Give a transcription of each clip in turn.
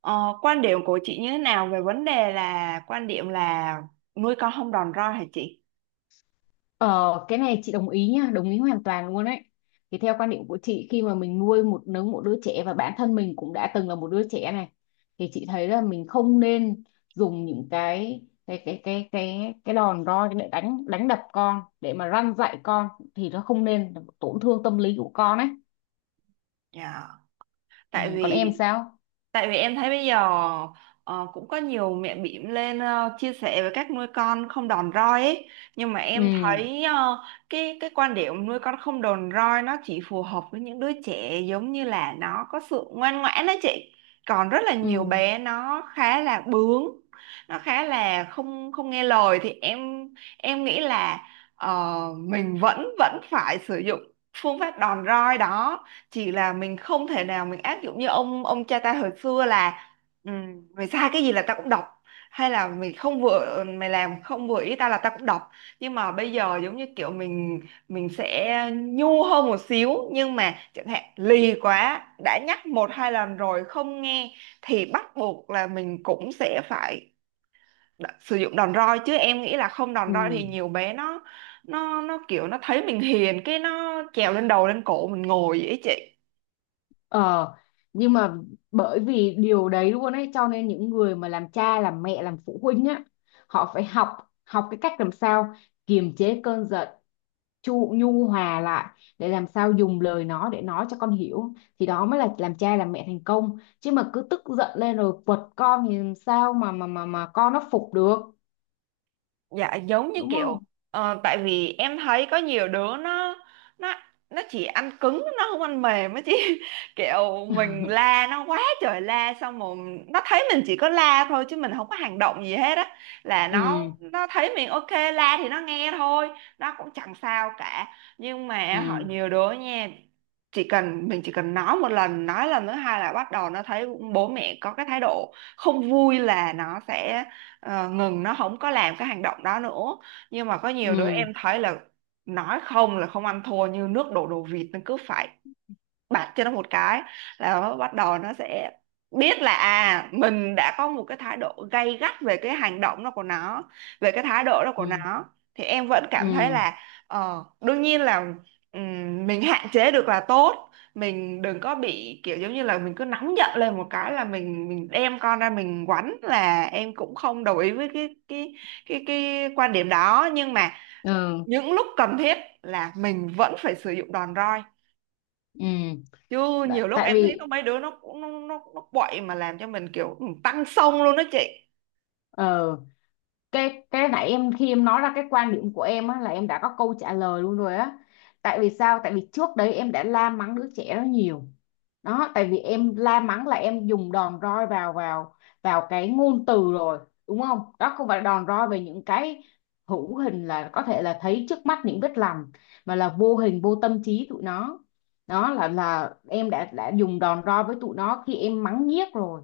Ờ, quan điểm của chị như thế nào về vấn đề là quan điểm là nuôi con không đòn roi hả chị? Ờ, cái này chị đồng ý nha, đồng ý hoàn toàn luôn ấy. Thì theo quan điểm của chị, khi mà mình nuôi một nấng một đứa trẻ và bản thân mình cũng đã từng là một đứa trẻ này, thì chị thấy là mình không nên dùng những cái đòn roi để đánh đánh đập con để mà răn dạy con, thì nó không nên tổn thương tâm lý của con ấy. Dạ. Ừ, Tại còn em vì sao? Tại vì em thấy bây giờ cũng có nhiều mẹ bỉm lên chia sẻ về cách nuôi con không đòn roi ấy. Nhưng mà Ừ, em thấy cái quan điểm nuôi con không đòn roi nó chỉ phù hợp với những đứa trẻ giống như là nó có sự ngoan ngoãn đó chị. Còn rất là ừ, nhiều bé nó khá là bướng, nó khá là không không nghe lời thì em nghĩ là mình vẫn vẫn phải sử dụng phương pháp đòn roi đó, chỉ là mình không thể nào mình áp dụng như ông cha ta hồi xưa là ừ, mày sai cái gì là tao cũng đọc, hay là mày không vừa mày làm không vừa ý tao là tao cũng đọc. Nhưng mà bây giờ giống như kiểu mình sẽ nhu hơn một xíu, nhưng mà chẳng hạn lì quá đã nhắc một hai lần rồi không nghe thì bắt buộc là mình cũng sẽ phải sử dụng đòn roi, chứ em nghĩ là không đòn roi thì ừ. nhiều bé nó kiểu nó thấy mình hiền cái nó trèo lên đầu lên cổ mình ngồi vậy ấy chị. Ờ, nhưng mà bởi vì điều đấy luôn ấy, cho nên những người mà làm cha làm mẹ làm phụ huynh á, họ phải học học cái cách làm sao kiềm chế cơn giận, chu nhu hòa lại để làm sao dùng lời nó để nói cho con hiểu, thì đó mới là làm cha làm mẹ thành công. Chứ mà cứ tức giận lên rồi quật con thì làm sao mà con nó phục được, Dạ, giống như đúng không? kiểu tại vì em thấy có nhiều đứa nó nó chỉ ăn cứng nó không ăn mềm á chị. Kiểu mình la nó quá trời la xong rồi nó thấy mình chỉ có la thôi chứ mình không có hành động gì hết á, là Ừ, nó thấy mình ok la thì nó nghe thôi, nó cũng chẳng sao cả. Nhưng ừ, mà họ nhiều đứa nha, chỉ cần nói một lần nói lần thứ hai là bắt đầu nó thấy bố mẹ có cái thái độ không vui là nó sẽ ngừng, nó không có làm cái hành động đó nữa. Nhưng mà có nhiều đứa ừ, em thấy là nói không là không ăn thua, như nước đổ đồ vịt, nó cứ phải bạt cho nó một cái là nó bắt đầu nó sẽ biết là à, mình đã có một cái thái độ gay gắt về cái hành động đó của nó, về cái thái độ đó ừ, của nó. Thì em vẫn cảm thấy ừ, là đương nhiên là mình hạn chế được là tốt, mình đừng có bị kiểu giống như là mình cứ nóng giận lên một cái là mình đem con ra mình quánh, là em cũng không đồng ý với cái quan điểm đó. Nhưng mà ừ, những lúc cần thiết là mình vẫn phải sử dụng đòn roi, ừ. chứ nhiều lúc Tại em thấy có vì mấy đứa nó cũng nó quậy mà làm cho mình kiểu tăng xông luôn đó chị. ờ cái nãy em khi em nói ra cái quan điểm của em á, là em đã có câu trả lời luôn rồi á. Tại vì sao? Tại vì trước đấy em đã la mắng đứa trẻ đó nhiều. Đó, tại vì em la mắng là em dùng đòn roi vào vào vào cái ngôn từ rồi, đúng không? Đó không phải đòn roi về những cái hữu hình, là có thể là thấy trước mắt những vết lằn, mà là vô hình vô tâm trí tụi nó. Đó là em đã dùng đòn roi với tụi nó khi em mắng nhiếc rồi.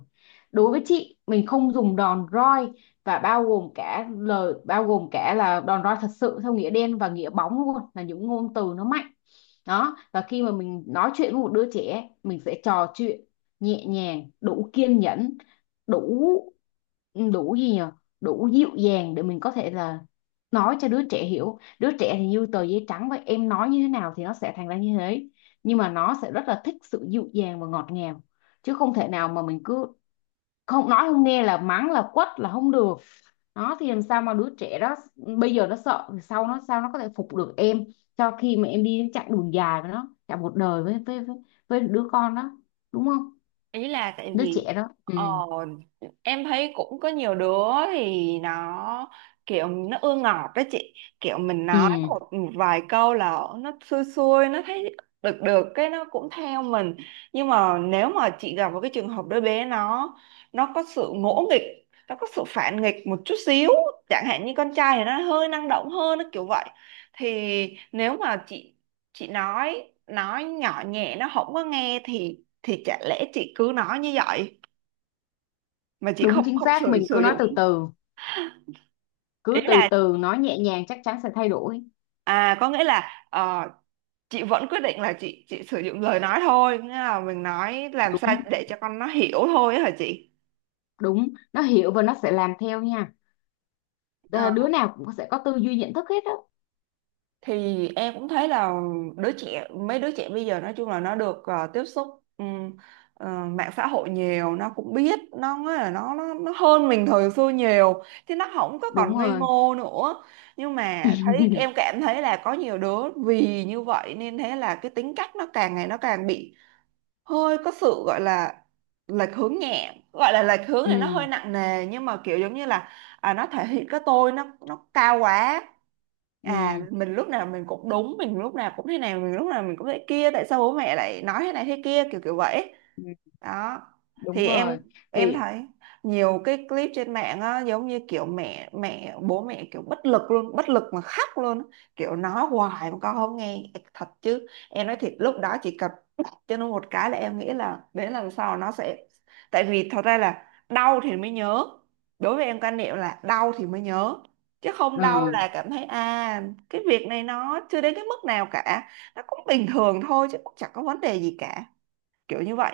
Đối với chị, mình không dùng đòn roi, và bao gồm cả lời, bao gồm cả là đòn roi thật sự theo nghĩa đen và nghĩa bóng luôn, là những ngôn từ nó mạnh. Đó, và khi mà mình nói chuyện với một đứa trẻ, mình sẽ trò chuyện nhẹ nhàng, đủ kiên nhẫn, đủ đủ gì nhỉ, đủ dịu dàng để mình có thể là nói cho đứa trẻ hiểu. Đứa trẻ thì như tờ giấy trắng vậy, em nói như thế nào thì nó sẽ thành ra như thế, nhưng mà nó sẽ rất là thích sự dịu dàng và ngọt ngào, chứ không thể nào mà mình cứ không nói không nghe là mắng, là quất, là không được. Đó, thì làm sao mà đứa trẻ đó bây giờ nó sợ thì sau nó sao nó có thể phục được em, cho khi mà em đi chặng đường dài với nó cả một đời với, đứa con đó, đúng không? Ý là tại Đứa vì trẻ đó. Ừ, ờ, em thấy cũng có nhiều đứa thì nó kiểu nó ưa ngọt đó chị, kiểu mình nói ừ, một vài câu là nó xui xui nó thấy được được cái nó cũng theo mình. Nhưng mà nếu mà chị gặp một cái trường hợp đứa bé nó có sự ngỗ nghịch, nó có sự phản nghịch một chút xíu, chẳng hạn như con trai thì nó hơi năng động hơn, nó kiểu vậy, thì nếu mà chị nói nhỏ nhẹ nó không có nghe thì chả lẽ chị cứ nói như vậy mà chị đúng không chính không xác. sử Mình sử cứ nói dụng. từ từ, Ý cứ là từ từ nói nhẹ nhàng, chắc chắn sẽ thay đổi. à, có nghĩa là chị vẫn quyết định là chị sử dụng lời nói thôi, nghĩa là mình nói làm sao Đúng. để cho con nó hiểu thôi á hả chị. Đúng, nó hiểu và nó sẽ làm theo nha. Ờ. Đứa nào cũng sẽ có tư duy nhận thức hết á. Thì em cũng thấy là đứa trẻ mấy đứa trẻ bây giờ nói chung là nó được tiếp xúc ừm, mạng xã hội nhiều, nó cũng biết nó nói là nó hơn mình thời xưa nhiều thì nó không có còn Đúng ngây rồi. ngô nữa. Nhưng mà thấy em cảm thấy là có nhiều đứa vì như vậy nên thế là cái tính cách nó càng ngày nó càng bị hơi có sự gọi là lệch hướng nhẹ, gọi là lệch hướng thì nó Ừ, hơi nặng nề nhưng mà kiểu giống như là à, nó thể hiện cái tôi nó cao quá, à ừ, mình lúc nào mình cũng đúng, mình lúc nào cũng thế này, mình lúc nào mình cũng thế kia, tại sao bố mẹ lại nói thế này thế kia kiểu kiểu vậy. ừ. Đó Đúng thì em rồi, em thì thấy nhiều cái clip trên mạng á, giống như kiểu mẹ mẹ bố mẹ kiểu bất lực luôn, bất lực mà khóc luôn á, kiểu nói hoài mà con không nghe. Thật chứ em nói thiệt lúc đó chỉ cần bóp cho nó một cái là em nghĩ là đến lần sau nó sẽ, tại vì thật ra là đau thì mới nhớ. Đối với em quan niệm là đau thì mới nhớ, chứ không đau ừ. là cảm thấy à cái việc này nó chưa đến cái mức nào cả, nó cũng bình thường thôi chứ cũng chẳng có vấn đề gì cả, kiểu như vậy.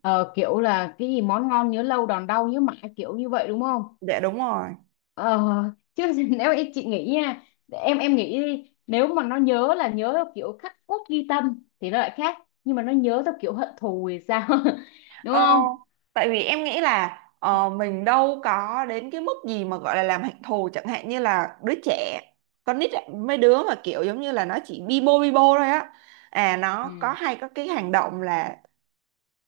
Ờ, Kiểu là cái gì, món ngon nhớ lâu, đòn đau nhớ mãi, kiểu như vậy đúng không? Dạ đúng rồi. Ờ, Chứ nếu em chị nghĩ nha, em nghĩ đi, nếu mà nó nhớ là nhớ theo kiểu khắc cốt ghi tâm thì nó lại khác, nhưng mà nó nhớ theo kiểu hận thù thì sao? Đúng ờ, không? Tại vì em nghĩ là mình đâu có đến cái mức gì mà gọi là làm hạnh thù, chẳng hạn như là đứa trẻ con nít ấy, mấy đứa mà kiểu giống như là nó chỉ bi bô thôi á, à Ừ, nó có hay có cái hành động là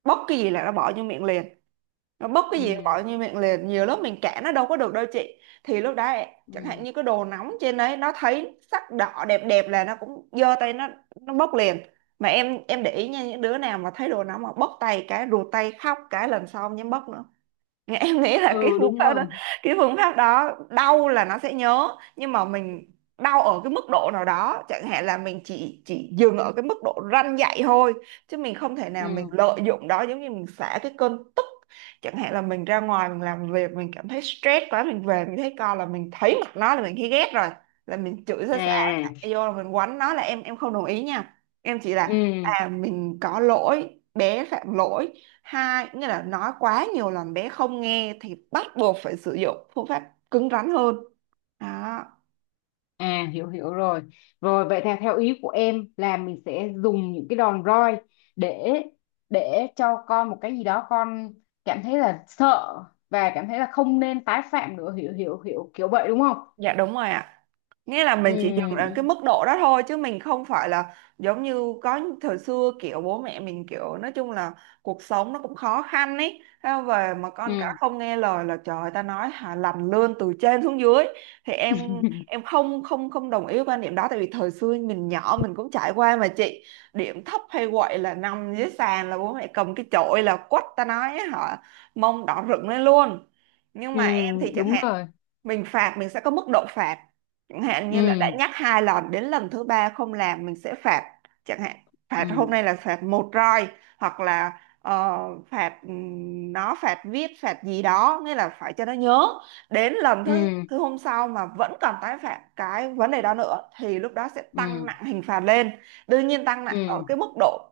bóc cái gì là nó bỏ vô miệng liền, nó bốc cái gì ừ, bỏ như miệng liền, nhiều lúc mình kẻ nó đâu có được đâu chị. Thì lúc đấy chẳng hạn ừ, như cái đồ nóng trên đấy nó thấy sắc đỏ đẹp đẹp là nó cũng giơ tay nó bốc liền. Mà em để ý nha, những đứa nào mà thấy đồ nóng mà bốc tay cái rụt tay khóc cái lần sau không dám bốc nữa, em nghĩ là cái ừ, phương đúng pháp đó, rồi, cái phương pháp đó đau là nó sẽ nhớ. Nhưng mà mình đau ở cái mức độ nào đó, chẳng hạn là mình chỉ dừng ở cái mức độ răn dạy thôi, chứ mình không thể nào mình ừ. lợi dụng đó giống như mình xả cái cơn tức. Chẳng hạn là mình ra ngoài mình làm việc mình cảm thấy stress quá, mình về mình thấy con là mình thấy mặt nó là mình thấy ghét rồi là mình chửi ra xả, À, xả vô là mình quánh nó, là em không đồng ý nha. Em chỉ là ừ. à mình có lỗi bé phạm lỗi, hai nghĩa là nói quá nhiều làm bé không nghe thì bắt buộc phải sử dụng phương pháp cứng rắn hơn, đó. À, hiểu hiểu rồi. Rồi, vậy theo theo ý của em là mình sẽ dùng những cái đòn roi để để cho con một cái gì đó, con cảm thấy là sợ và cảm thấy là không nên tái phạm nữa, hiểu hiểu hiểu kiểu vậy đúng không? Dạ đúng rồi ạ. Nghĩa là Ừ, mình chỉ dừng ở cái mức độ đó thôi chứ mình không phải là giống như có thời xưa kiểu bố mẹ mình kiểu nói chung là cuộc sống nó cũng khó khăn ấy. Thế mà về mà con cả ừ, không nghe lời là trời ơi, ta nói hả làm lươn từ trên xuống dưới, thì ừ. em em không không không đồng ý với quan điểm đó, tại vì thời xưa mình nhỏ mình cũng trải qua mà chị, điểm thấp hay quậy là nằm dưới sàn là bố mẹ cầm cái chổi là quất ta nói hả mông đỏ rực lên luôn. Nhưng Ừ, mà em thì chẳng đúng hạn rồi. mình phạt mình sẽ có mức độ phạt, chẳng hạn như là đã Ừ, nhắc hai lần đến lần thứ ba không làm mình sẽ phạt, chẳng hạn phạt hôm ừ, nay là phạt một roi, hoặc là phạt nó phạt viết phạt gì đó, nghĩa là phải cho nó nhớ. Đến lần ừ, thứ thứ hôm sau mà vẫn còn tái phạm cái vấn đề đó nữa thì lúc đó sẽ ừ, tăng nặng hình phạt lên, đương nhiên tăng nặng ở ừ, cái mức độ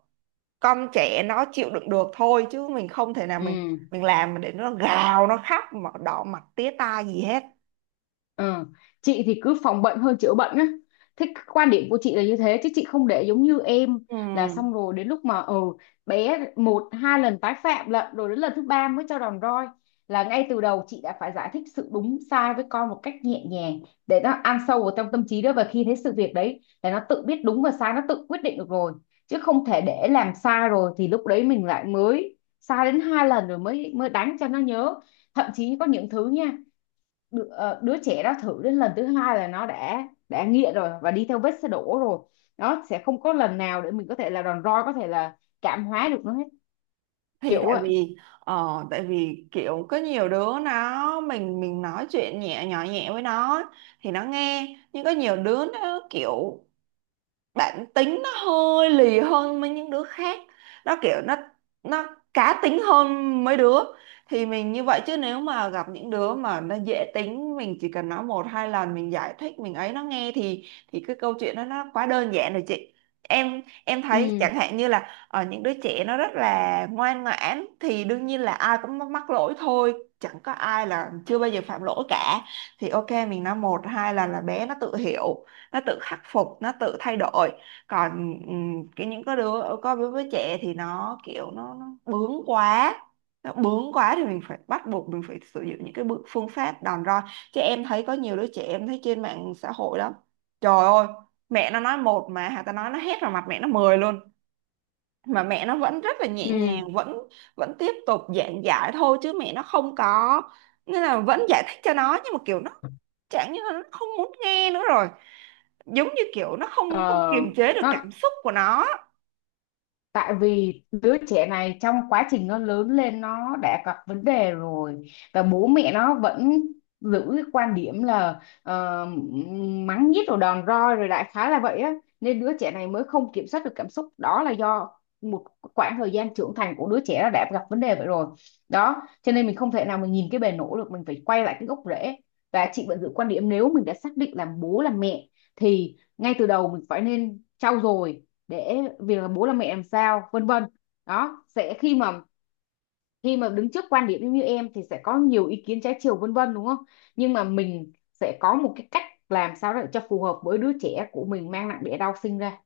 con trẻ nó chịu đựng được thôi, chứ mình không thể nào mình ừ. mình làm để nó gào nó khóc mà đỏ mặt tía tai gì hết. Ờ, Chị thì cứ phòng bệnh hơn chữa bệnh á. Thế cái quan điểm của chị là như thế, chứ chị không để giống như em Ừ, là xong rồi đến lúc mà bé một hai lần tái phạm lận rồi đến lần thứ ba mới cho đòn roi. Là ngay từ đầu chị đã phải giải thích sự đúng sai với con một cách nhẹ nhàng để nó ăn sâu vào trong tâm trí. Đó, và khi thấy sự việc đấy là nó tự biết đúng và sai, nó tự quyết định được rồi, chứ không thể để làm sai rồi thì lúc đấy mình lại mới sai đến hai lần rồi mới mới đánh cho nó nhớ. Thậm chí có những thứ nha, đứa trẻ đó thử đến lần thứ hai là nó đã nghiện rồi và đi theo vết xe đổ rồi, nó sẽ không có lần nào để mình có thể là đòn roi, có thể là cảm hóa được nó hết, thì kiểu tại vậy. vì tại vì kiểu có nhiều đứa nó mình nói chuyện nhẹ nhỏ nhẹ với nó thì nó nghe, nhưng có nhiều đứa nó kiểu bản tính nó hơi lì hơn những đứa khác, nó kiểu nó cá tính hơn mấy đứa, thì mình như vậy chứ nếu mà gặp những đứa mà nó dễ tính mình chỉ cần nói một hai lần mình giải thích mình ấy nó nghe thì cái câu chuyện đó nó quá đơn giản rồi chị. Em thấy Ừ, chẳng hạn như là ở những đứa trẻ nó rất là ngoan ngoãn thì đương nhiên là ai cũng mắc mắc lỗi thôi, chẳng có ai là chưa bao giờ phạm lỗi cả, thì ok mình nói một hai lần là bé nó tự hiểu, nó tự khắc phục nó tự thay đổi. Còn những cái đứa có đứa với trẻ thì nó bướng quá, nó bướng quá thì mình phải bắt buộc mình phải sử dụng những cái bước phương pháp đòn roi, chứ em thấy có nhiều đứa trẻ em thấy trên mạng xã hội lắm, trời ơi, mẹ nó nói một mà hà ta nói nó hét vào mặt mẹ nó mười luôn, mà mẹ nó vẫn rất là nhẹ ừ, nhàng vẫn vẫn tiếp tục giảng giải thôi chứ mẹ nó không có, nên là vẫn giải thích cho nó nhưng mà kiểu nó chẳng như là nó không muốn nghe nữa rồi, giống như kiểu nó ờ. không không kiềm chế được nó cảm xúc của nó. Tại vì đứa trẻ này trong quá trình nó lớn lên nó đã gặp vấn đề rồi, và bố mẹ nó vẫn giữ cái quan điểm là mắng nhiếc rồi đòn roi rồi, đại khái là vậy á. Nên đứa trẻ này mới không kiểm soát được cảm xúc. Đó là do một khoảng thời gian trưởng thành của đứa trẻ nó đã gặp vấn đề vậy rồi. Đó, cho nên mình không thể nào mình nhìn cái bề nổi được, mình phải quay lại cái gốc rễ. Và chị vẫn giữ quan điểm, nếu mình đã xác định làm bố làm mẹ thì ngay từ đầu mình phải nên trau dồi để việc là bố là mẹ làm sao vân vân. Đó sẽ khi mà đứng trước quan điểm như em thì sẽ có nhiều ý kiến trái chiều vân vân đúng không, nhưng mà mình sẽ có một cái cách làm sao để cho phù hợp với đứa trẻ của mình mang nặng đẻ đau sinh ra.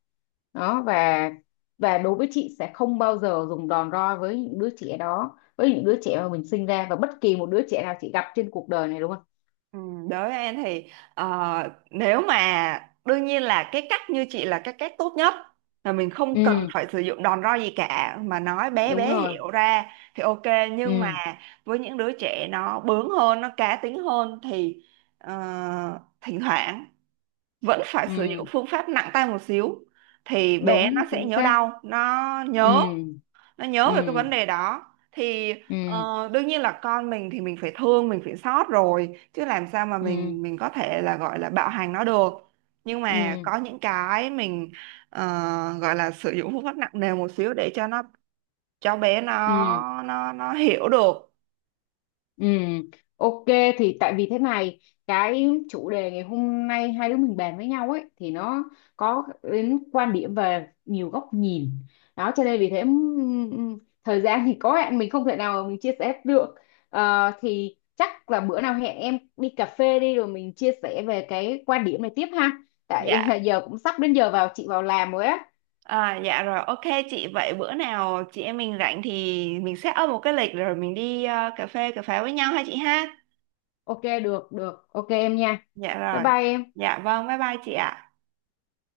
Đó, và đối với chị sẽ không bao giờ dùng đòn roi với những đứa trẻ đó, với những đứa trẻ mà mình sinh ra và bất kỳ một đứa trẻ nào chị gặp trên cuộc đời này, đúng không? Ừ, đối với em thì nếu mà đương nhiên là cái cách như chị là cái cách tốt nhất, là mình không cần Ừ, phải sử dụng đòn roi gì cả mà nói bé đúng bé rồi, hiểu ra thì ok. Nhưng mà ừ, với những đứa trẻ nó bướng hơn nó cá tính hơn thì ờ, thỉnh thoảng vẫn phải ừ, sử dụng phương pháp nặng tay một xíu thì bé nó đúng sẽ chính nhớ xác, đau, nó nhớ, ừ, nó nhớ ừ, về cái vấn đề đó. Thì ừ, ờ, đương nhiên là con mình thì mình phải thương mình phải xót rồi, chứ làm sao mà ừ, mình có thể là gọi là bạo hành nó được. Nhưng mà ừ, có những cái mình ờ, gọi là sử dụng phương pháp nặng nề một xíu để cho nó, cho bé nó ừ, nó hiểu được. ừ, ok. Thì tại vì thế này, cái chủ đề ngày hôm nay hai đứa mình bàn với nhau ấy thì nó có đến quan điểm về nhiều góc nhìn. Đó cho nên vì thế, thời gian thì có hạn, mình không thể nào mình chia sẻ được. Thì chắc là bữa nào hẹn em đi cà phê đi rồi mình chia sẻ về cái quan điểm này tiếp ha, tại Dạ, giờ cũng sắp đến giờ vào chị vào làm rồi á. à, dạ rồi, ok chị. Vậy bữa nào chị em mình rảnh thì mình set up một cái lịch rồi mình đi cà phê cà pháo với nhau ha chị ha. Ok, được, được, ok em nha. Dạ Bye rồi, bye em. dạ vâng, bye bye chị ạ.